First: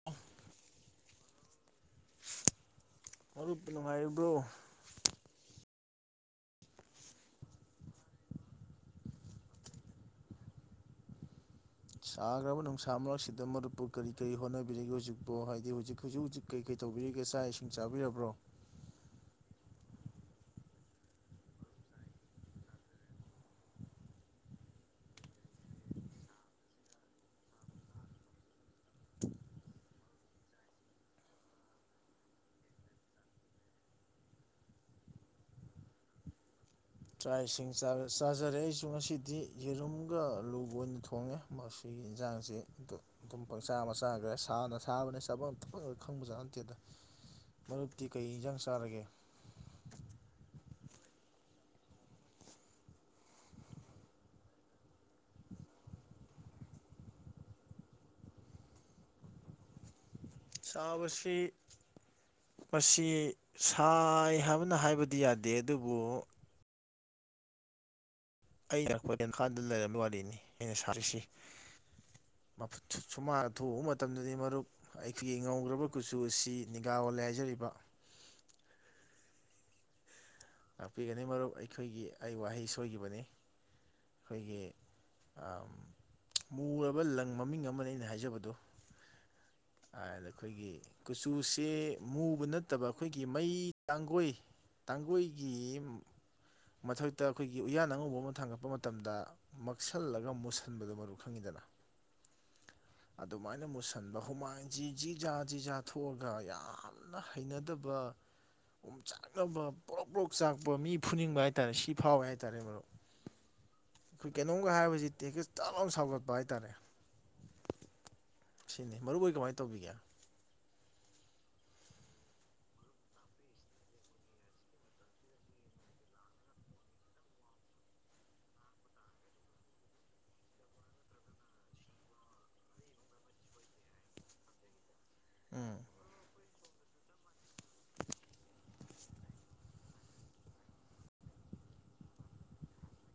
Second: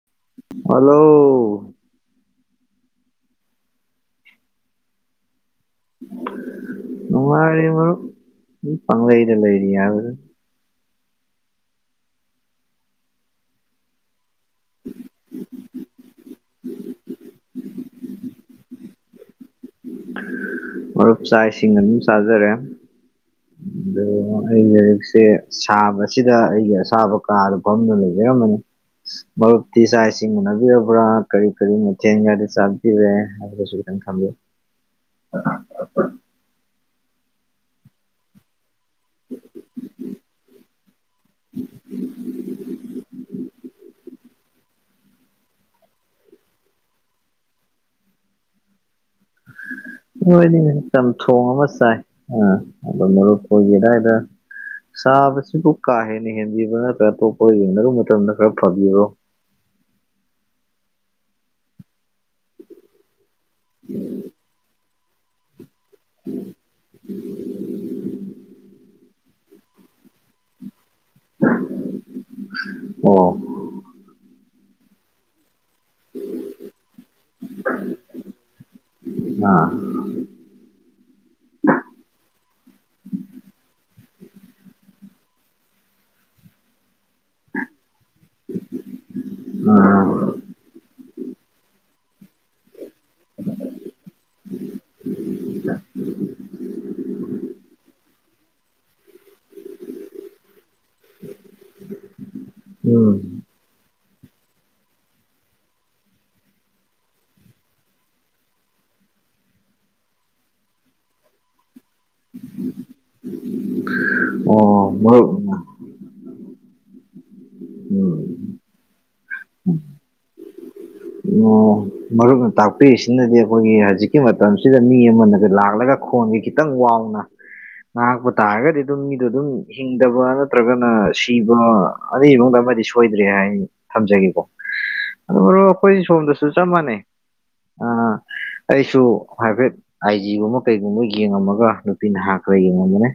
[unintelligible] hello ꯃꯔꯨꯞ ꯅꯨꯡꯉꯥꯏꯔꯤꯕ꯭ꯔꯣ ꯃꯅꯨꯡꯉꯥꯏꯔꯤ ꯃꯔꯨꯞ ꯄꯪꯂꯩꯗ ꯂꯩꯔꯤꯗꯤ ꯍꯥꯢꯕꯗꯨꯅꯤ ꯁꯥꯈ꯭ꯔꯕ ꯅꯨꯡꯁꯥ ꯃꯔꯛꯁꯤꯗ ꯃꯔꯨꯞꯄꯨ ꯀꯔꯤ ꯀꯔꯤ ꯍꯣꯠꯅꯕꯤꯔꯛꯒꯦ ꯍꯧꯖꯤꯛꯄꯨ ꯍꯥꯏꯗꯤ ꯍꯧꯖꯤꯛ ꯍꯧꯖꯤꯛ ꯍꯧꯖꯤꯛ ꯀꯩ ꯀꯩ ꯇꯧꯕꯤꯔꯤꯒꯦ ꯆꯥꯛ ꯏꯁꯤꯡ ꯆꯥꯕꯤꯔꯕ꯭ꯔꯣ ꯃꯔꯨꯞ ꯆꯥꯛ ꯏꯁꯤꯡ ꯑꯗꯨꯝ ꯆꯥꯖꯔꯦ ꯎꯝ ꯑꯩ ꯂꯥꯏꯔꯤꯛꯁꯦ ꯁꯥꯕꯁꯤꯗ ꯑꯩꯒꯤ ꯑꯁꯥꯕ ꯀꯥꯗ ꯐꯝꯗꯨ ꯂꯩꯖꯔꯝꯕꯅꯤ ꯃꯔꯛꯇꯤ ꯆꯥꯛ ꯏꯁꯤꯡ ꯎꯅꯕꯤꯔꯕ꯭ꯔꯥ ꯀꯔꯤ ꯀꯔꯤ ꯃꯊꯦꯟꯒꯗꯤ ꯆꯥꯕꯤꯔꯦ ꯍꯥꯢꯗ꯭ꯔꯁꯨ ꯈꯤꯇꯪ ꯊꯝꯒꯦ ꯆꯥ ꯏꯁꯤꯡ ꯆꯥ ꯆꯥꯖꯔꯦ ꯑꯩꯁꯨ ꯉꯁꯤꯗꯤ ꯌꯦꯔꯨꯝꯒ ꯑꯂꯨꯒ ꯑꯣꯏꯅ ꯊꯣꯡ ꯊꯣꯡꯉꯦ ꯃꯁꯤꯒꯤ ꯏꯟꯖꯥꯡꯁꯤ ꯑꯗꯨ ꯑꯗꯨꯝ ꯄꯪꯆꯥ ꯃꯆꯥꯒ꯭ꯔꯦ ꯁꯥꯅ ꯁꯥꯕꯅꯦ ꯆꯥꯕꯝ ꯊꯛꯐꯝꯒ ꯈꯪꯕꯖꯥꯠ ꯅꯠꯇꯦꯗ ꯃꯔꯨꯞꯇꯤ ꯀꯩ ꯏꯟꯖꯥꯡ ꯆꯥꯔꯒꯦ ꯈꯣꯏꯗꯤ ꯆꯝꯊꯣꯡ ꯑꯃ ꯆꯥꯏ ꯑ ꯑꯗꯣ ꯃꯔꯨꯞ ꯀꯣꯏꯒꯦꯗꯥꯏꯗ ꯁꯥꯕꯁꯤꯕꯨ ꯀꯥ ꯍꯦꯟꯅ ꯍꯦꯟꯕꯤꯕ꯭ꯔꯥ ꯅꯠꯇ꯭ꯔꯒ ꯑꯇꯣꯞꯄ ꯌꯦꯡꯅꯔꯨꯕ ꯃꯇꯝꯗ ꯈꯔ ꯐꯕꯤꯔꯣ ꯆꯥꯕꯁꯤ ꯃꯁꯤ ꯁꯥꯏ ꯍꯥꯏꯕꯅ ꯍꯥꯏꯕ ꯇꯗꯤ ꯌꯥꯗꯦ ꯑꯗꯨꯕꯨ [unintelligible] ꯑꯩꯅ ꯑꯩꯈꯣꯏ ꯇꯦꯟꯈꯥꯜꯗ ꯂꯩꯔꯝꯕ ꯋꯥꯔꯤꯅꯤ ꯑꯩꯅ ꯁꯥꯔꯤꯁꯤ ꯑꯣ ꯁꯨꯃ ꯑꯊꯨꯕ ꯃꯇꯝꯗꯗꯤ ꯃꯔꯨꯞ ꯑꯩꯈꯣꯏꯒꯤ ꯉꯧꯈ꯭ꯔꯕ ꯀꯨꯆꯨ ꯑꯁꯤ ꯅꯤꯒꯥꯋꯜꯂꯦ ꯍꯥꯏꯖꯔꯤꯕ ꯑꯥ ꯇꯥꯛꯄꯤꯒꯅꯤ ꯃꯔꯨꯞ ꯑꯩꯈꯣꯏꯒꯤ ꯑꯩ ꯋꯥꯍꯩ ꯁꯣꯏꯈꯤꯕꯅꯤ ꯑꯩꯈꯣꯏꯒꯤ ꯑꯥ ꯃꯨꯔꯕ ꯂꯪ ꯃꯃꯤꯡ ꯑꯃꯅꯦ ꯑꯩꯅ ꯍꯥꯏꯖꯕꯗꯨ ꯑꯥ ꯑꯗ ꯑꯩꯈꯣꯏꯒꯤ ꯀꯨꯆꯨꯁꯦ ꯃꯨꯕ ꯅꯠꯇꯕ ꯑꯩꯈꯣꯏꯒꯤ ꯃꯩ ꯇꯥꯡꯒꯣꯏ ꯀꯥꯡꯒꯣꯏꯒꯤ ꯃꯊꯛꯇ ꯑꯩꯈꯣꯏꯒꯤ ꯎꯌꯥꯟ ꯑꯉꯧꯕ ꯑꯃ ꯊꯥꯡꯒꯠꯄ ꯃꯇꯝꯗ ꯃꯛꯁꯜꯂꯒ ꯃꯨꯁꯤꯟꯕꯗꯨꯣ ꯃꯔꯨ ꯈꯪꯉꯤꯗꯅ ꯎꯝ ꯑꯗꯨ ꯁꯨꯃꯥꯏꯅ ꯃꯨꯁꯟꯕ ꯍꯨꯃꯥꯏꯟꯁꯤꯖꯤ ꯖꯤꯖꯥ ꯖꯤꯖꯥ ꯊꯣꯛꯑꯒ ꯌꯥꯝ ꯐꯟꯅ ꯍꯩꯅꯗꯕ ꯄꯣ ꯆꯥꯛꯅꯕ ꯄꯣꯔꯣꯛ ꯄꯣꯔꯣꯛ ꯆꯥꯛꯄ ꯃꯤ ꯐꯨꯅꯤꯡꯕ ꯍꯥꯏ ꯍꯥꯏꯇꯥꯔꯦ ꯁꯤ ꯐꯥꯎꯋꯦ ꯍꯥꯏꯇꯥꯔꯦ ꯃꯔꯨꯞ ꯑꯩꯈꯣꯏ ꯀꯩꯅꯣꯝꯒ ꯑꯣ ꯍꯥꯏꯕꯁꯤ ꯃꯔꯨꯞ ꯇꯦꯛꯀ ꯌꯥꯝ ꯁꯥꯎꯒꯠꯄ ꯍꯥꯏꯇꯥꯔꯦ ꯎꯝ ꯁꯤꯅꯤ ꯃꯔꯨꯑꯣꯏ ꯀꯃꯥꯏꯅ ꯇꯧꯕꯤꯒꯦ ꯃꯔꯨꯞꯅ ꯇꯥꯛꯄꯤꯔꯤꯁꯤꯅꯗꯤ ꯑꯩꯈꯣꯏꯒꯤ ꯍꯧꯖꯤꯛꯀꯤ ꯃꯇꯝꯁꯤꯗ ꯃꯤ ꯑꯃꯅ ꯂꯥꯛꯂꯒ ꯈꯣꯟꯒ ꯈꯤꯇꯪ ꯋꯥꯡꯅ ꯉꯥꯏꯍꯥꯛꯄ ꯇꯥꯔꯒꯗꯤ ꯑꯗꯨꯝ ꯃꯤꯗꯣ ꯑꯗꯨꯝ ꯍꯤꯡꯗꯕ ꯅꯠꯇ꯭ꯔꯒꯅ ꯁꯤꯕ ꯑꯗꯨ ꯏꯃꯨꯡꯗ ꯑꯃꯗꯤ ꯁꯣꯏꯗ꯭ꯔꯦ ꯍꯥꯏ ꯊꯝꯖꯒꯦꯀꯣ ꯑꯗꯨ ꯎꯝ ꯑꯩꯈꯣꯏ ꯁꯣꯝꯗꯁꯨ ꯆꯞ ꯃꯥꯟꯅꯩ ꯑ ꯑꯩꯁꯨ ꯍꯥꯏꯐꯦꯠ ꯑꯥꯏꯖꯤꯒꯨꯝꯕ ꯀꯩꯒꯨꯝꯕ ꯌꯦꯡꯉꯝꯃꯒ ꯅꯨꯄꯤ ꯅꯍꯥ ꯈꯔ ꯌꯦꯡꯉꯝꯕꯅꯦ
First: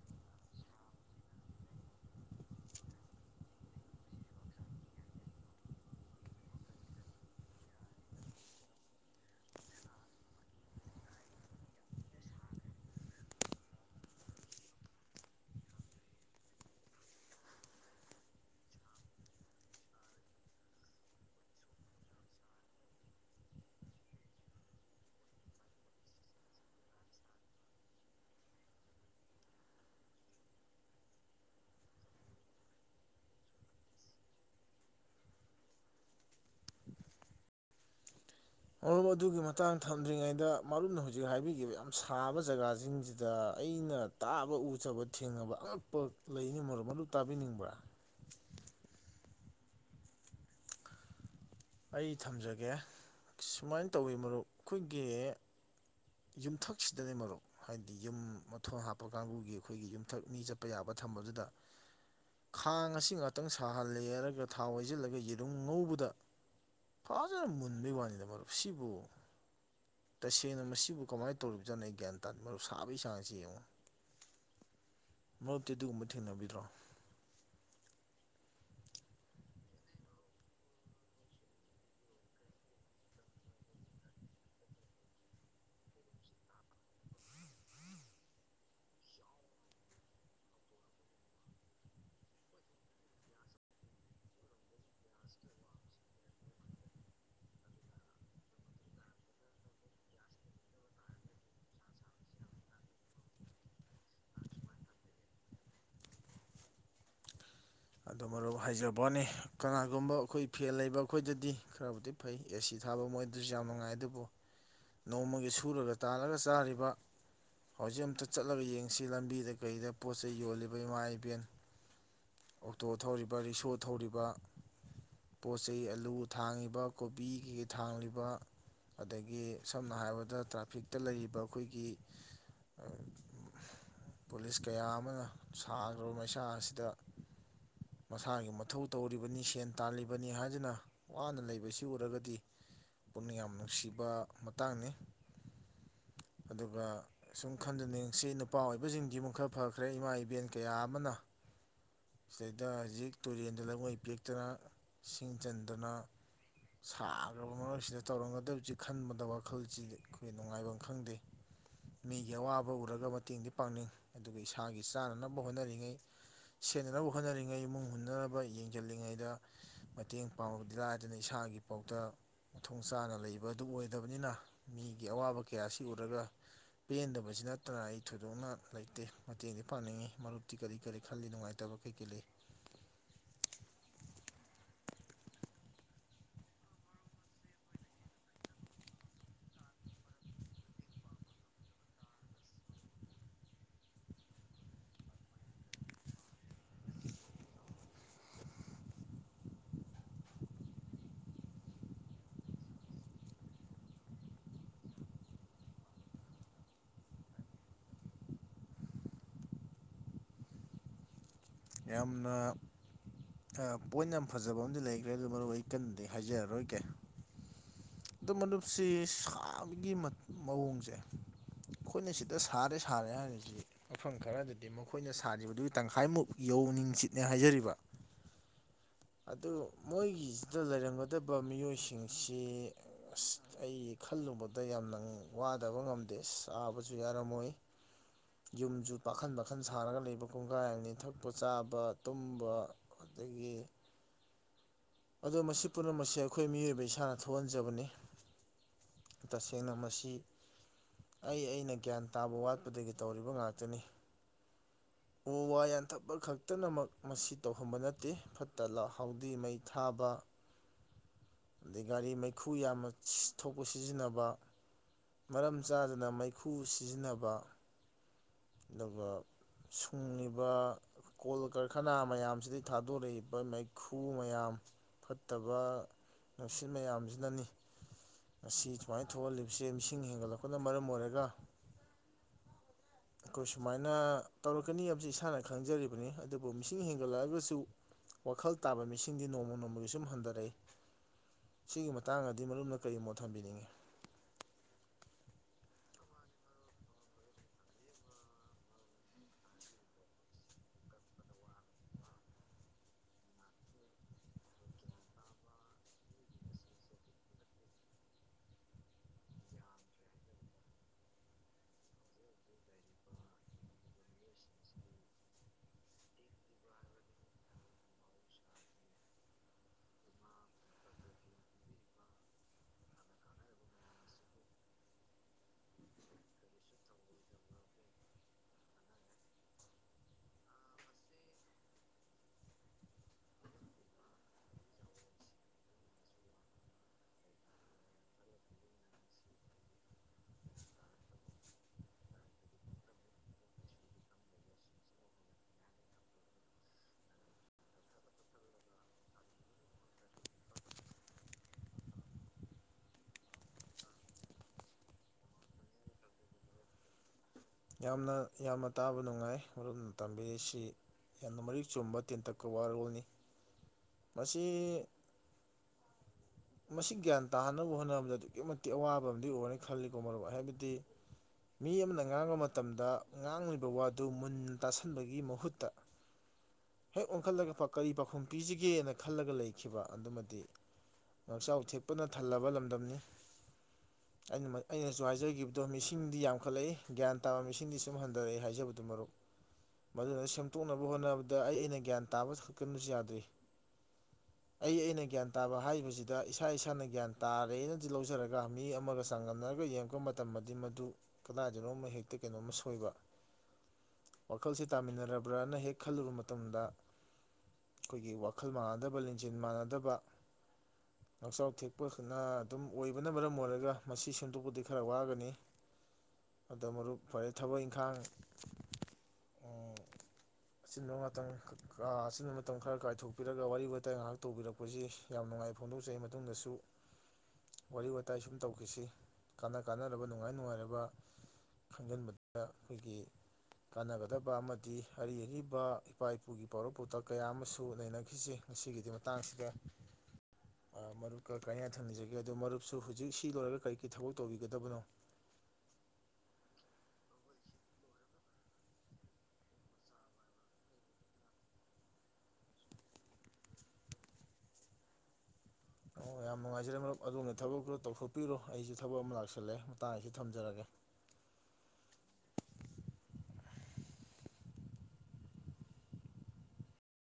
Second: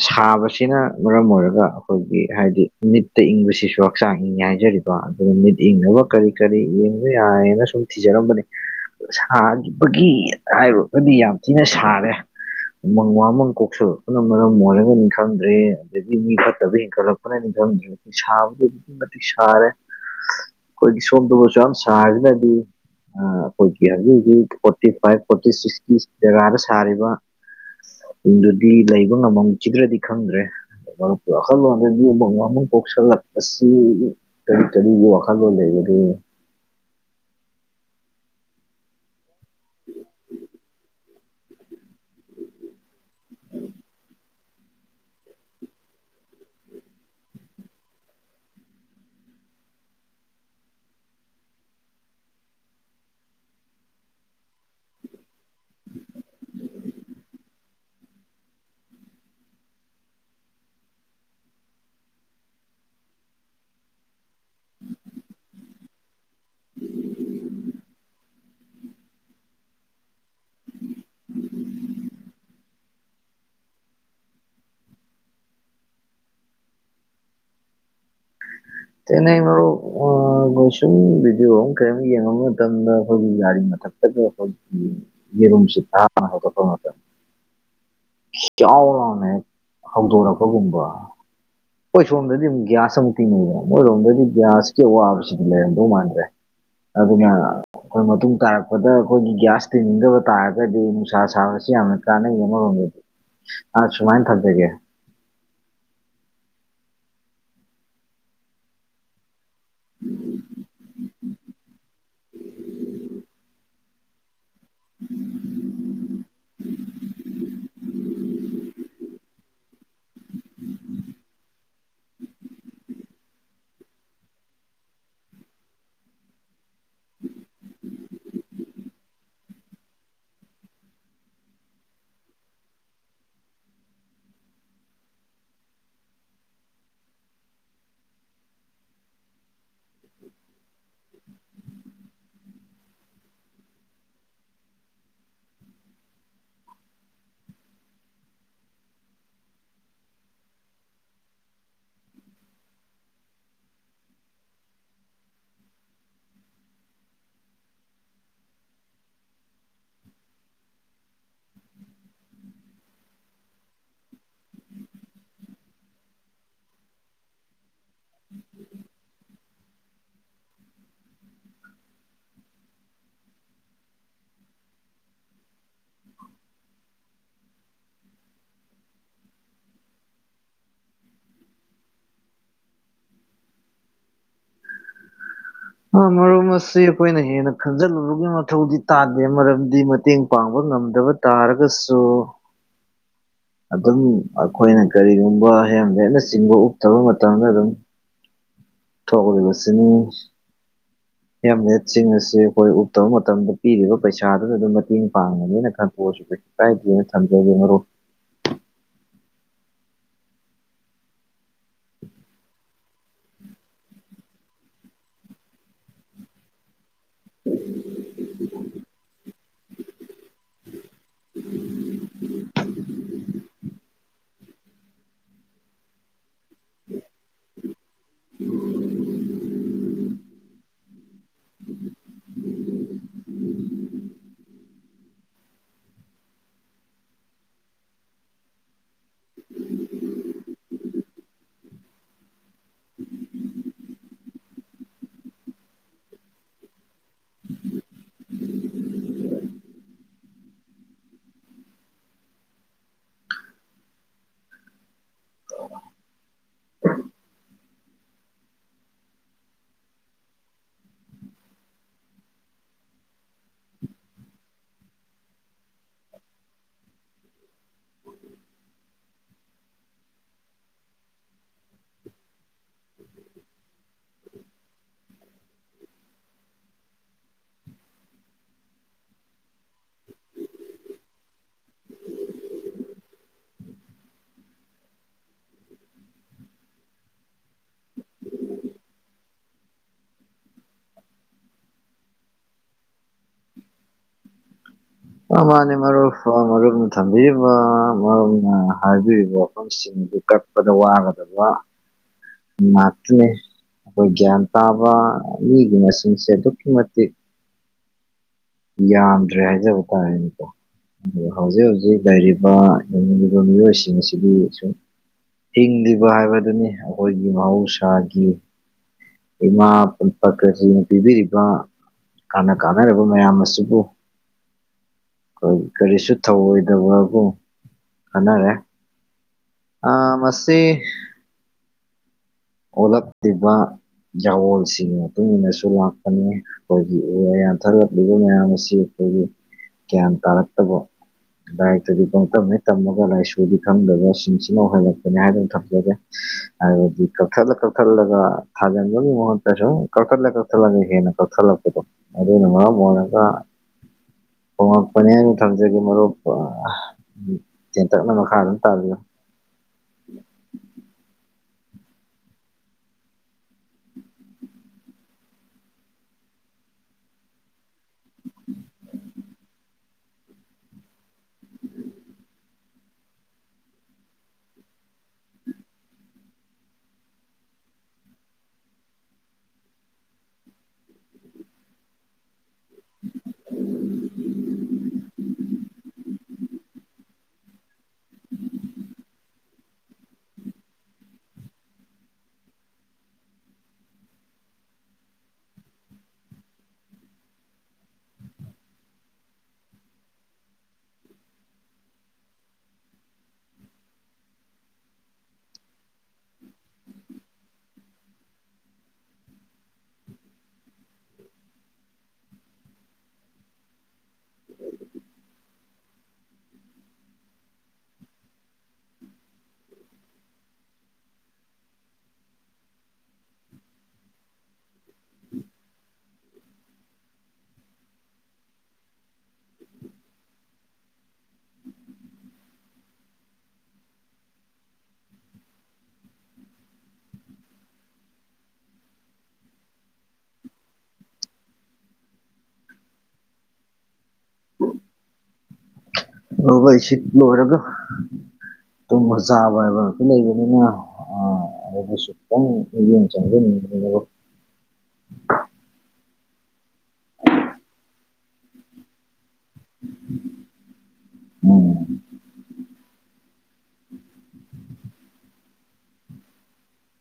ꯁꯥꯕꯁꯤꯅ ꯃꯔꯝ ꯑꯣꯏꯔꯒ ꯑꯩꯈꯣꯏꯒꯤ ꯍꯥꯏꯗꯤ ꯃꯤꯠꯇ ꯏꯪꯕꯁꯤꯁꯨ ꯍꯛꯆꯥꯡ ꯏꯪꯉꯦ ꯍꯥꯏꯖꯔꯤꯕ ꯑꯗꯨꯅ ꯃꯤꯠ ꯏꯪꯅꯕ ꯀꯔꯤ ꯀꯔꯤ ꯌꯦꯡꯕ ꯌꯥꯏꯅ ꯁꯨꯝ ꯊꯤꯖꯔꯝꯕꯅꯦ ꯁꯥꯕꯒꯤ ꯍꯥꯏꯔꯨꯔꯒꯗꯤ ꯌꯥꯝ ꯊꯤꯅ ꯁꯥꯔꯦ ꯎꯃꯪ ꯋꯥꯃꯪ ꯀꯣꯛꯁꯜꯂꯛꯄꯅ ꯃꯔꯝ ꯑꯣꯏꯔꯒ ꯅꯤꯡ ꯈꯪꯗ꯭ꯔꯦ ꯑꯗꯒꯤ ꯃꯤ ꯐꯠꯇꯕ ꯍꯦꯟꯒꯠꯂꯛꯄꯅ ꯅꯤ ꯈꯪꯗ꯭ꯔꯦ ꯁꯥ [unintelligible] ꯐꯖꯅꯗꯤ ꯁꯥꯔ‌ꯦ ꯑꯩꯈꯣꯏꯗꯤ ꯁꯣꯝꯗꯕꯁꯨ ꯌꯥꯝ ꯁꯥꯔꯤꯁꯤꯅꯗꯤ ꯑꯩꯈꯣꯏꯒꯤ ꯍꯧꯖꯤꯛ ꯍꯧꯖꯤꯛ ꯐꯣꯔꯇꯤ ꯐꯥꯏꯚ ꯐꯣꯔꯇꯤ ꯁꯤꯛꯁꯀꯤ ꯖꯒꯥꯗ ꯁꯥꯔꯤꯕ ꯗꯨꯗꯤ ꯂꯩꯕ ꯉꯝꯃꯝꯈꯤꯗ꯭ꯔꯗꯤ ꯈꯪꯗ꯭ꯔꯦ ꯄ ꯋꯥ ꯄꯣꯛꯁꯂ ꯇꯦꯔꯤꯇꯔꯤ ꯀꯜꯕꯨꯗꯒꯔꯤ ꯃꯝ ꯑꯗꯨꯒꯤ ꯃꯇꯥꯡꯗ ꯊꯝꯗ꯭ꯔꯤꯉꯩꯗ ꯃꯥꯝꯅ ꯍꯧꯖꯤꯛ ꯍꯥꯏꯕꯤꯈꯤꯕ ꯌꯥꯝ ꯁꯥꯕ ꯖꯒꯥꯁꯤꯡꯁꯤꯗ ꯑꯩꯅ ꯇꯥꯕ ꯎꯖꯕ ꯊꯦꯡꯅꯕ ꯑꯉꯛꯄ ꯂꯩꯅꯤ ꯃꯔꯣ ꯃꯗꯨ ꯇꯥꯕꯤꯅꯤꯡꯕ꯭ꯔꯥ ꯑꯩ ꯊꯝꯖꯒꯦ ꯁꯨꯃꯥꯏꯅ ꯇꯧꯋꯤ ꯃꯔꯨꯞ ꯑꯩꯈꯣꯏꯒꯤ ꯌꯨꯝꯊꯛꯁꯤꯗꯅꯤ ꯃꯔꯨꯞ ꯍꯥꯏꯗꯤ ꯌꯨꯝ ꯃꯊꯣꯟ ꯍꯥꯞꯄ ꯀꯥꯡꯕꯨꯒꯤ ꯑꯩꯈꯣꯏꯒꯤ ꯌꯨꯝꯊꯛꯅꯤ ꯆꯠꯄ ꯌꯥꯕ ꯊꯝꯕꯗꯨꯗ ꯈꯥꯡ ꯑꯁꯤ ꯉꯥꯛꯇꯪ ꯁꯥꯍꯜꯂꯦ ꯍꯥꯏꯔꯒ ꯊꯥꯎ ꯍꯩꯁꯤꯜꯂꯒ ꯌꯦꯔꯨꯝ ꯉꯧꯕꯗ ꯐꯖꯅ ꯃꯨꯟꯕꯩ ꯋꯥꯅꯤꯗ ꯃꯔꯨꯞ ꯁꯤꯕꯨ ꯇꯁꯦꯡꯅ ꯃꯁꯤ ꯑꯗꯨ ꯀꯃꯅ ꯇꯧꯔꯤꯕꯁꯤꯅ ꯑꯩ ꯒ꯭ꯟ ꯇꯥꯟꯥꯟꯕ ꯁꯥꯕꯩ ꯆꯥꯡꯁꯤ ꯌꯦꯡꯉꯨ ꯃꯔꯨꯞꯛꯇꯤ ꯑꯗꯨꯒꯨꯝꯕ ꯊꯦꯡꯅꯕꯤꯗ꯭ꯔꯣ ꯑꯅ ꯑꯩꯩꯅꯣ ꯁꯨꯝ ꯚꯤꯗꯤꯑꯣ ꯑꯃ ꯀꯔꯤꯝ ꯌꯦꯡꯉꯕ ꯃꯇꯝꯗ ꯑꯩꯈꯣꯏꯒꯤ ꯌꯥꯒꯥꯔꯤ ꯃꯊꯛ [unintelligible] [unintelligible] ꯍꯧꯗꯣꯔꯛꯄꯒꯨꯝꯕ ꯍꯣꯏ ꯁꯣꯝꯗꯗꯤ ꯑꯃꯨ ꯒ꯭ꯌꯥꯁ ꯑꯃꯨꯛꯇꯤꯟꯅꯩꯕ ꯃꯣꯏꯔꯣꯝꯗꯗꯤ ꯒ꯭ꯌꯥꯁ ꯆꯦ ꯋꯥꯕꯁꯤꯗꯤ ꯂꯩꯔꯝꯗꯧ ꯃꯥꯟꯗ꯭ꯔꯦ ꯑꯗꯨꯅ ꯑꯩꯈꯣꯏ ꯃꯇꯨꯡ ꯇꯥꯔꯛꯄꯗ ꯑꯩꯈꯣꯏꯒꯤ ꯒ꯭ꯌꯥꯁ ꯇꯤꯟꯅꯤꯡꯗꯕ ꯇꯥꯔꯒꯗꯤ ꯅꯨꯡꯁꯥ ꯁꯥꯕꯁꯤ ꯌꯥꯝꯅ ꯀꯥꯟꯅꯩ ꯑꯃꯥꯔꯣꯝꯗꯗꯤ ꯑꯁ ꯁꯨꯃꯥꯏꯟ ꯊꯝꯖꯥꯒꯦ ꯑꯗꯨ ꯃꯔꯨꯞ ꯍꯩꯖꯕ ꯋꯥꯅꯤ ꯀꯅꯥꯒꯨꯝꯕ ꯑꯩꯈꯣꯏ ꯐꯦꯜ ꯂꯩꯕ ꯑꯩꯈꯣꯏꯗꯗꯤ ꯈꯔꯕꯨꯗꯤ ꯐꯩ ꯑꯦꯁꯤ ꯊꯥꯕ ꯃꯣꯏꯗꯨꯁꯨ ꯌꯥꯝ ꯅꯨꯡꯉꯥꯏ ꯑꯗꯨꯕꯨ ꯅꯣꯡꯃꯒꯤ ꯁꯨꯔꯒ ꯇꯥꯜꯂꯒ ꯆꯥꯔꯤꯕ ꯍꯧꯖꯤꯛ ꯑꯝꯇ ꯆꯠꯂꯒ ꯌꯦꯡꯁꯤ ꯂꯝꯕꯤꯗ ꯀꯩꯗ ꯄꯣꯠ ꯆꯩꯩ ꯌꯣꯜꯂꯤꯕ ꯏꯃꯥ ꯏꯕꯦꯟ ꯑꯣꯛꯇꯣ ꯊꯧꯔꯤꯕ ꯔꯤꯛꯁꯣ ꯊꯧꯔꯤꯕ ꯄꯣꯠ ꯆꯩ ꯑꯂꯨ ꯊꯥꯡꯉꯤꯕ ꯀꯣꯕꯤ ꯀꯩ ꯊꯥꯡꯂꯤꯕ ꯑꯗꯒꯤ ꯁꯝꯅ ꯍꯥꯏꯔꯕꯗ ꯇ꯭ꯔꯥꯐꯤꯛꯇ ꯂꯩꯔꯤꯕ ꯑꯩꯈꯣꯏꯒꯤ ꯄꯨꯂꯤꯁ ꯀꯌꯥ ꯑꯃꯅ ꯁꯥꯈ꯭ꯔꯕ ꯃꯩꯁꯥ ꯑꯁꯤꯗ [inaudible] ꯃꯁꯥꯒꯤ ꯃꯊꯧ ꯇꯧꯔꯤꯕꯅꯤ ꯁꯦꯟ ꯇꯥꯜꯂꯤꯕꯅꯤ ꯍꯥꯏꯗꯨꯅ ꯋꯥꯅ ꯂꯩꯕꯁꯤ ꯎꯔꯒꯗꯤ ꯄꯨꯛꯅꯤꯡ ꯌꯥꯝ ꯅꯨꯡꯁꯤꯕ ꯃꯇꯥꯡꯅꯤ ꯑꯗꯨꯒ ꯑꯁꯨꯝ ꯈꯟꯖꯅꯤꯡꯁꯤ ꯅꯨꯄꯥ ꯑꯣꯏꯕꯁꯤꯡꯁꯤ ꯑꯃꯨꯛ ꯈꯔ ꯐꯈ꯭ꯔꯦ ꯏꯃꯥ ꯏꯕꯦꯟ ꯀꯌꯥ ꯑꯃꯅ ꯁꯤꯗꯩꯗ ꯍꯧꯖꯤꯛ ꯇꯨꯔꯦꯟꯗ ꯂꯩꯉꯣꯏ ꯄꯦꯛꯇꯅ ꯁꯤꯡ ꯆꯟꯗꯅ ꯁꯥꯈ꯭ꯔꯕ ꯃꯔꯛꯁꯤꯗ ꯇꯧꯔꯝꯒꯗꯕꯁꯤ ꯈꯟꯕꯗ ꯋꯥꯈꯜꯁꯤꯗꯤ ꯑꯩꯈꯣꯏ ꯅꯨꯡꯉꯥꯏꯕꯝ ꯈꯪꯗꯦ ꯃꯤꯒꯤ ꯑꯋꯥꯕ ꯎꯔꯒ ꯃꯇꯦꯡꯗꯤ ꯄꯥꯡꯅꯤꯡ ꯑꯗꯨꯒ ꯏꯁꯥꯒꯤ ꯆꯥꯅꯅꯕ ꯍꯣꯠꯅꯔꯤꯉꯩ ꯁꯦꯠꯅꯅꯕ ꯍꯣꯠꯅꯔꯤꯉꯩ ꯏꯃꯨꯡ ꯍꯨꯟꯅꯅꯕ ꯌꯦꯡꯖꯤꯜꯂꯤꯉꯩꯗ ꯃꯇꯦꯡ ꯄꯥꯡꯕꯗꯤ ꯂꯥꯏꯗꯅ ꯏꯁꯥꯒꯤ ꯄꯥꯎꯇ ꯃꯊꯣꯡ ꯆꯥꯅ ꯂꯩꯕ ꯑꯗꯨ ꯑꯣꯏꯗꯕꯅꯤꯅ ꯃꯤꯒꯤ ꯑꯋꯥꯕ ꯀꯌꯥꯁꯤ ꯎꯔꯒ ꯄꯦꯟꯗꯕꯁꯤ ꯅꯠꯇꯅ ꯑꯩ ꯊꯣꯏꯗꯣꯛꯅ ꯂꯩꯇꯦ ꯃꯇꯦꯡꯗꯤ ꯄꯥꯡꯅꯤꯡꯉꯤ ꯃꯔꯨꯞꯇꯤ ꯀꯔꯤ ꯀꯔꯤ ꯈꯜꯂꯤ ꯅꯨꯡꯉꯥꯏ ꯇꯕ ꯀꯩꯀꯩ ꯂꯩ ꯃꯔꯨꯝ ꯑꯁꯤ ꯑꯩꯈꯣꯏꯅ ꯍꯦꯟꯅ ꯈꯟꯖꯤꯜꯂꯨꯕꯒꯤ ꯃꯊꯧꯗꯤ ꯇꯥꯗꯦ ꯃꯔꯝꯗꯤ ꯃꯇꯦꯡ ꯄꯥꯡꯕ ꯉꯝꯗꯕ ꯇꯥꯔꯒꯁꯨ ꯑꯗꯨꯝ ꯑꯩꯈꯣꯏꯅ ꯀꯔꯤꯒꯨꯝꯕ ꯍꯦꯝꯂꯦꯠꯅꯥ ꯆꯤꯡꯕ ꯎꯞꯇꯕ ꯃꯇꯝꯗ ꯑꯗꯨꯝ ꯊꯣꯛꯎꯏꯕꯥ ꯆꯤꯅꯤ [inaudible] ꯍꯦꯂꯦꯠꯁꯤꯡ ꯑꯁꯤ ꯑꯩꯈꯣꯏ ꯎꯞꯇꯕ ꯃꯇꯝꯗ ꯄꯤꯔꯤꯕ ꯄꯩꯁꯥꯗꯨꯅ ꯑꯗꯨꯝ ꯃꯇꯦꯡ ꯄꯥꯡꯕꯅꯤꯅ ꯈꯟꯗꯣꯛꯑꯁꯨ [unintelligible] ꯌꯥꯝꯅ ꯄꯣꯏꯟ ꯌꯥꯝ ꯐꯖꯕ ꯑꯃꯗꯤ ꯂꯩꯈ꯭ꯔꯦ ꯑꯗꯨ ꯃꯔꯨ ꯑꯩ ꯀꯟꯅꯗꯤ ꯍꯥꯏꯖꯔꯔꯣꯏꯒꯦ ꯑꯗꯨ ꯃꯔꯨꯞꯁꯤ ꯁꯥꯕꯒꯤ ꯃꯠ ꯃꯑꯣꯡꯁꯦ ꯑꯩꯈꯣꯏꯅ ꯁꯤꯗ ꯁꯥꯔꯦ ꯁꯥꯔꯦ ꯍꯥꯏꯔꯤꯁꯤ ꯃꯐꯝ ꯈꯔꯗꯗꯤ ꯃꯈꯣꯏꯅ ꯁꯥꯔꯤꯕꯗꯨꯒꯤ ꯇꯪꯈꯥꯏꯃꯨꯛ ꯌꯧꯅꯤꯡꯆꯤꯠꯅꯦ ꯍꯥꯏꯖꯔꯤꯕ ꯑꯗꯨ ꯃꯣꯏꯒꯤꯁꯤꯗ ꯂꯩꯔꯝꯒꯗꯕ ꯃꯤꯑꯣꯏꯁꯤꯡꯁꯤ ꯑꯁ ꯑꯩ ꯈꯜꯂꯨꯕꯗ ꯌꯥꯝꯅ ꯋꯥꯗꯕ ꯉꯝꯗꯦ ꯆꯥꯕꯁꯨ ꯌꯥꯔꯝꯃꯣꯏ ꯌꯨꯝꯁꯨ ꯄꯥꯈꯟ ꯄꯥꯈꯟ ꯁꯥꯔꯒ ꯂꯩꯕ ꯀꯨꯡꯒꯥꯏ ꯑꯃꯅꯤ ꯊꯛꯄ ꯆꯥꯕ ꯇꯨꯝꯕ ꯑꯗꯒꯤ ꯑꯗꯣ ꯃꯁꯤ ꯄꯨꯝꯅꯃꯛꯁꯦ ꯑꯩꯈꯣꯏ ꯃꯤꯑꯣꯏꯕ ꯏꯁꯥꯅ ꯊꯣꯛꯍꯟꯖꯕꯅꯤ ꯇꯁꯦꯡꯅ ꯃꯁꯤ ꯑꯩ ꯑꯩꯅ ꯒ꯭ꯌꯥꯟ ꯇꯥꯕ ꯋꯥꯠꯄꯗꯒꯤ ꯇꯧꯔꯤꯕ ꯉꯥꯛꯇꯅꯤ ꯎ ꯋꯥ ꯌꯥꯟꯊꯠꯄ ꯈꯛꯇꯅꯃꯛ ꯃꯁꯤ ꯇꯧꯍꯟꯕ ꯅꯠꯇꯦ ꯐꯠꯗꯥ ꯍꯥꯎꯗꯤ ꯃꯩ ꯊꯥꯕ ꯑꯗꯩ ꯒꯥꯔꯤ ꯃꯩꯈꯨ ꯌꯥꯝꯅ ꯊꯣꯛꯄ ꯁꯤꯖꯤꯟꯅꯕ ꯃꯔꯝ ꯆꯥꯗꯅ ꯃꯩꯈꯨ ꯁꯤꯖꯤꯟꯅꯕ ꯑꯗꯨꯒ ꯁꯨꯡꯉꯤꯕ ꯀꯣꯜ ꯀꯔꯈꯅꯥ ꯃꯌꯥꯝꯁꯤꯗꯒꯤ ꯊꯥꯗꯣꯔꯛꯏꯕ ꯃꯩꯈꯨ ꯃꯌꯥꯝ ꯐꯠꯇꯕ ꯅꯨꯡꯁꯤꯠ ꯃꯌꯥꯝꯁꯤꯅꯅꯤ ꯉꯁꯤ ꯁꯨꯃꯥꯏꯅ ꯊꯣꯛꯍꯜꯂꯤꯕꯁꯦ ꯃꯤꯁꯤꯡ ꯍꯦꯟꯒꯠꯂꯛꯄꯅ ꯃꯔꯝ ꯑꯣꯏꯔꯒ [inaudible] ꯑꯩꯈꯣꯏ ꯁꯨꯃꯥꯏꯅ ꯇꯧꯔꯛꯀꯅꯤ ꯍꯥꯏꯕꯁꯤ ꯏꯁꯥꯅ ꯈꯪꯖꯔꯤꯕꯅꯤ ꯑꯗꯨꯕꯨ ꯃꯤꯁꯤꯡ ꯍꯦꯟꯒꯠꯂꯛꯑꯒꯁꯨ ꯋꯥꯈꯜ ꯇꯥꯕ ꯃꯤꯁꯤꯡꯗꯤ ꯅꯣꯡꯃ ꯅꯣꯡꯃꯒꯤ ꯁꯨꯝ ꯍꯟꯊꯔꯛꯏ ꯁꯤꯒꯤ ꯃꯇꯥꯡꯗꯗꯤ ꯃꯔꯨꯞꯅ ꯀꯔꯤꯃꯣꯠ ꯊꯝꯕꯤꯅꯤꯡꯉꯤ ꯃꯥ ꯃꯥꯅꯦ ꯃꯔꯨꯞ ꯃꯔꯨꯞꯅ ꯊꯝꯕꯤꯔꯤꯕ ꯃꯔꯨꯞꯅ ꯍꯥꯏꯕꯤꯔꯤꯕ ꯋꯥꯐꯝꯁꯤꯡ ꯑꯗꯨꯈꯛ ꯆꯠꯄꯗ ꯋꯥꯒꯗꯕ ꯉꯥꯛꯇꯅꯦ [unintelligible] [unintelligible] ꯑꯩꯈꯣꯏ ꯒ꯭ꯌꯥꯟ ꯇꯥꯕ ꯃꯤꯒꯤ ꯃꯁꯤꯡꯁꯦ ꯑꯗꯨꯛꯀꯤ ꯃꯇꯤꯛ ꯌꯥꯝꯗ꯭ꯔꯦ ꯍꯥꯏꯖꯕ ꯇꯥꯔꯦꯅꯦꯀꯣ ꯍꯧꯖꯤꯛ ꯍꯧꯖꯤꯛ ꯂꯩꯔꯤꯕ ꯍꯤꯡꯂꯤꯕ ꯃꯤꯑꯣꯏꯁꯤꯡ ꯑꯁꯤꯗꯤ ꯁꯨꯝ ꯍꯤꯡꯂꯤꯕ ꯍꯥꯏꯕꯗꯨꯅꯤ ꯑꯩꯈꯣꯏꯒꯤ ꯃꯍꯧꯁꯥꯒꯤ ꯏꯃꯥ ꯄꯔꯀ꯭ꯔꯤꯜꯇꯤꯅ ꯄꯤꯕꯤꯔꯤꯕ ꯀꯥꯟꯅ ꯀꯥꯟꯅꯔꯕ ꯃꯌꯥꯝ ꯑꯁꯤꯕꯨ ꯑꯩꯈꯣꯏ ꯀꯔꯤꯁꯨ ꯊꯧꯑꯣꯏꯗꯕꯒꯨꯝ ꯈꯟꯅꯔꯦ ꯑꯥ ꯃꯁꯤ ꯑꯣꯜꯂꯛꯂꯤꯕ ꯌꯥꯋꯣꯜꯁꯤꯒꯤ ꯃꯇꯨꯡ ꯏꯟꯅꯁꯨ ꯂꯥꯛꯄꯅꯤ ꯑꯩꯈꯣꯏꯒꯤ ꯎ ꯋꯥ ꯌꯥꯟꯊꯔꯂꯛꯂꯤꯕ ꯃꯌꯥꯝ ꯑꯁꯤ ꯑꯩꯈꯣꯏꯒꯤ ꯒ꯭ꯌꯥꯟ ꯇꯥꯔꯛꯇꯕ ꯂꯥꯏꯔꯤꯛꯇꯗꯤ ꯄꯪꯇꯝꯍꯦꯛ ꯇꯝꯃꯒ ꯂꯥꯏꯁꯨꯗꯤ ꯈꯪꯗꯕꯁꯤꯡꯁꯤꯅ ꯑꯣꯏꯍꯜꯂꯛꯄꯅꯤ ꯍꯥꯏꯗꯨꯅ ꯊꯝꯖꯒꯦ ꯑ [unintelligible] ꯀꯛꯊꯛꯂ ꯀꯛꯊꯛꯂꯒ ꯊꯥꯖꯟꯕꯒꯤ ꯃꯍꯨꯠ ꯁꯨꯝ ꯀꯛꯊꯛꯂ ꯀꯛꯊꯛꯂꯒ ꯍꯦꯟꯅ ꯀꯛꯊꯛꯂꯛꯄꯗꯣ ꯑꯗꯨꯅ ꯃꯔꯝ ꯑꯣꯏꯔꯒ ꯍꯣꯉꯛꯄꯅꯦ ꯍꯥꯏꯅ ꯊꯝꯖꯒꯦ ꯃꯔꯨꯞ ꯇꯦꯟꯇꯛꯅ ꯌꯥꯝꯅ ꯃꯈꯥ ꯑꯗꯨꯝ ꯌꯥꯝꯅ ꯇꯥꯕꯤꯌꯨ ꯇꯥꯕ ꯅꯨꯡꯉꯥꯏ ꯃꯔꯨꯞ ꯇꯝꯕꯤꯔꯤꯁꯤ ꯌꯥꯝꯅ ꯃꯔꯤꯛ ꯆꯨꯝꯕ ꯇꯦꯟꯇꯛꯄ ꯋꯥꯔꯣꯜꯅꯤ ꯃꯁꯤ ꯃꯁꯤ ꯒ꯭ꯌꯥꯟ ꯇꯥꯍꯟꯅꯕ ꯍꯣꯠꯅꯕꯗ ꯑꯗꯨꯛꯀꯤ ꯃꯇꯤꯛ ꯑꯋꯥꯕ ꯑꯃꯗꯤ ꯑꯣꯏꯔꯅꯤ ꯈꯜꯂꯤꯀꯣ ꯃꯔꯨꯞ ꯍꯥꯏꯕꯗꯤ ꯃꯤ ꯑꯃꯅ ꯉꯥꯡꯕ ꯃꯇꯝꯗ ꯉꯥꯡꯂꯤꯕ ꯋꯥꯗꯨ ꯃꯨꯟꯅ ꯇꯥꯁꯟꯕꯒꯤ ꯃꯍꯨꯠꯇ ꯍꯦꯛ ꯑꯣꯟꯈꯠꯂꯒ ꯀꯔꯤ ꯄꯥꯎꯈꯨꯝ ꯄꯤꯁꯤꯒꯦ ꯒꯦꯅ ꯈꯜꯂꯒ ꯂꯩꯈꯤꯕ ꯑꯗꯨꯃꯗꯤ ꯉꯥꯛꯆꯥꯎ ꯊꯦꯛꯄꯅ ꯊꯜꯂꯕ ꯂꯝꯗꯝꯅꯤ ꯑꯩꯅ ꯑꯩꯅꯁꯨ ꯍꯥꯏꯖꯒꯤꯈꯤꯕꯗꯣ ꯃꯤꯁꯤꯡꯗꯤ ꯌꯥꯝꯈꯠꯂꯛꯏ ꯒ꯭ꯌꯥꯟ ꯇꯥꯕ ꯃꯤꯁꯤꯡꯗꯤ ꯁꯨꯝ ꯍꯟꯗꯔꯛꯏ ꯍꯥꯏꯖꯕꯗꯨ ꯃꯔꯨꯞ ꯃꯗꯨꯅ ꯁꯦꯝꯗꯣꯛꯅꯕ ꯍꯣꯠꯅꯕꯗ ꯑꯩ ꯑꯩꯅ ꯒ꯭ꯌꯥꯟ ꯇꯥꯕ ꯈꯥꯛꯇꯅꯁꯨ ꯌꯥꯗ꯭ꯔꯤ ꯑꯩ ꯑꯩꯅ ꯒ꯭ꯌꯥꯟ ꯇꯥꯕ ꯍꯥꯏꯔꯤꯕꯁꯤꯗ ꯏꯁꯥ ꯏꯁꯥꯅ ꯒ꯭ꯌꯥꯟ ꯇꯥꯔꯦꯅꯗꯤ ꯂꯧꯖꯔꯒ ꯃꯤ ꯑꯃꯒ ꯆꯥꯡꯗꯝꯝꯅꯔꯒ ꯌꯦꯡ ꯉꯥꯛꯄ ꯃꯇꯝꯗꯤ ꯃꯗꯨ ꯀꯗꯥꯏꯗꯅꯣꯃ ꯍꯦꯛꯇ ꯀꯩꯅꯣꯝꯃ ꯁꯣꯏꯕ ꯋꯥꯈꯜꯁꯦ ꯇꯥꯃꯤꯟꯅꯔꯕ꯭ꯔꯅ ꯍꯦꯛ ꯈꯜꯂꯨꯕ ꯃꯇꯝꯗ ꯑꯩꯈꯣꯏꯒꯤ ꯋꯈꯥꯜ ꯃꯥꯟꯅꯗꯕ ꯂꯦꯟꯖꯦꯜ ꯃꯥꯟꯅꯗꯕ ꯂꯥꯛꯆꯥꯎ ꯊꯦꯛꯄꯁꯤꯅ ꯑꯗꯨꯝ ꯑꯣꯏꯕꯅ ꯃꯔꯝ ꯑꯣꯏꯔꯒ ꯃꯁꯤ ꯁꯦꯝꯗꯣꯛꯄꯗꯤ ꯈꯔ ꯋꯥꯒꯅꯤ ꯑꯗꯣ ꯃꯔꯨꯞ ꯐꯔꯦ ꯊꯕꯛ ꯏꯪꯈꯥꯡ ꯎꯝ ꯑꯆꯤꯟꯕ ꯃꯇꯝ ꯀꯥ ꯑꯆꯤꯟꯕ ꯃꯇꯝ ꯈꯔ ꯀꯥꯏꯊꯣꯛ ꯄꯤꯔꯒ ꯋꯥꯔꯤ ꯋꯥꯇꯥꯏ ꯉꯥꯏꯍꯥꯛ ꯇꯧꯕꯤꯔꯛꯄꯖꯤ ꯌꯥꯝ ꯅꯨꯡꯉꯥꯏ ꯐꯣꯡꯗꯣꯛꯆꯩ ꯃꯇꯨꯡꯗꯁꯨ ꯋꯥꯔꯤ ꯋꯥꯇꯥꯏ ꯁꯨꯝ ꯇꯧꯈꯤꯁꯤ ꯀꯥꯟꯅ ꯀꯥꯟꯅꯔꯕ ꯅꯨꯡꯉꯥꯏ ꯅꯨꯡꯉꯥꯏꯔꯕ ꯈꯪꯖꯤꯟꯕꯗꯨꯗ ꯑꯩꯈꯣꯏꯒꯤ ꯀꯥꯟꯅꯒꯗꯕ ꯑꯃꯗꯤ ꯑꯔꯤ ꯑꯔꯤꯕ ꯏꯄꯥ ꯏꯄꯨꯒꯤ ꯄꯥꯎꯔꯧ ꯄꯥꯎꯇꯥꯛ ꯀꯌꯥ ꯑꯃꯁꯨ ꯅꯩꯅ ꯈꯤꯁꯤ ꯉꯁꯤꯒꯤꯗꯤ ꯃꯇꯥꯡꯁꯤꯗ ꯑꯥ ꯃꯔꯨꯞꯀꯥ ꯀꯥꯏꯅ ꯌꯥꯊꯪ ꯅꯤꯖꯒꯦ ꯑꯗꯣ ꯃꯔꯨꯞꯁꯨ ꯍꯧꯖꯤꯛ ꯁꯤ ꯂꯣꯏꯔꯒ ꯀꯔꯤ ꯀꯔꯤ ꯊꯕꯛ ꯇꯧꯕꯤꯒꯗꯕꯅꯣ ꯑꯣ ꯑꯩ ꯁꯤ ꯂꯣꯏꯔꯒ ꯇꯨꯝꯕ ꯆꯥꯕ ꯍꯥꯏꯕ ꯃꯥꯁꯨ ꯂꯩꯕꯅꯤꯅ ꯑꯥ ꯑꯗꯨꯁꯨ ꯈꯤꯇꯪ ꯌꯦꯡ [unintelligible] ꯑꯣ ꯌꯥꯝ ꯅꯨꯡꯉꯥꯏꯖꯔꯦ ꯃꯔꯨꯞ ꯑꯗꯣꯝꯒꯤ ꯊꯕꯛꯇꯣ ꯇꯧꯊꯣꯛꯄꯤꯔꯣ ꯑꯩꯖꯨ ꯊꯕꯛ ꯑꯃ ꯂꯥꯛꯁꯜꯂꯦ ꯃꯇꯥꯡ ꯑꯁꯤ ꯊꯝꯖꯥꯔꯒꯦ ꯎꯝ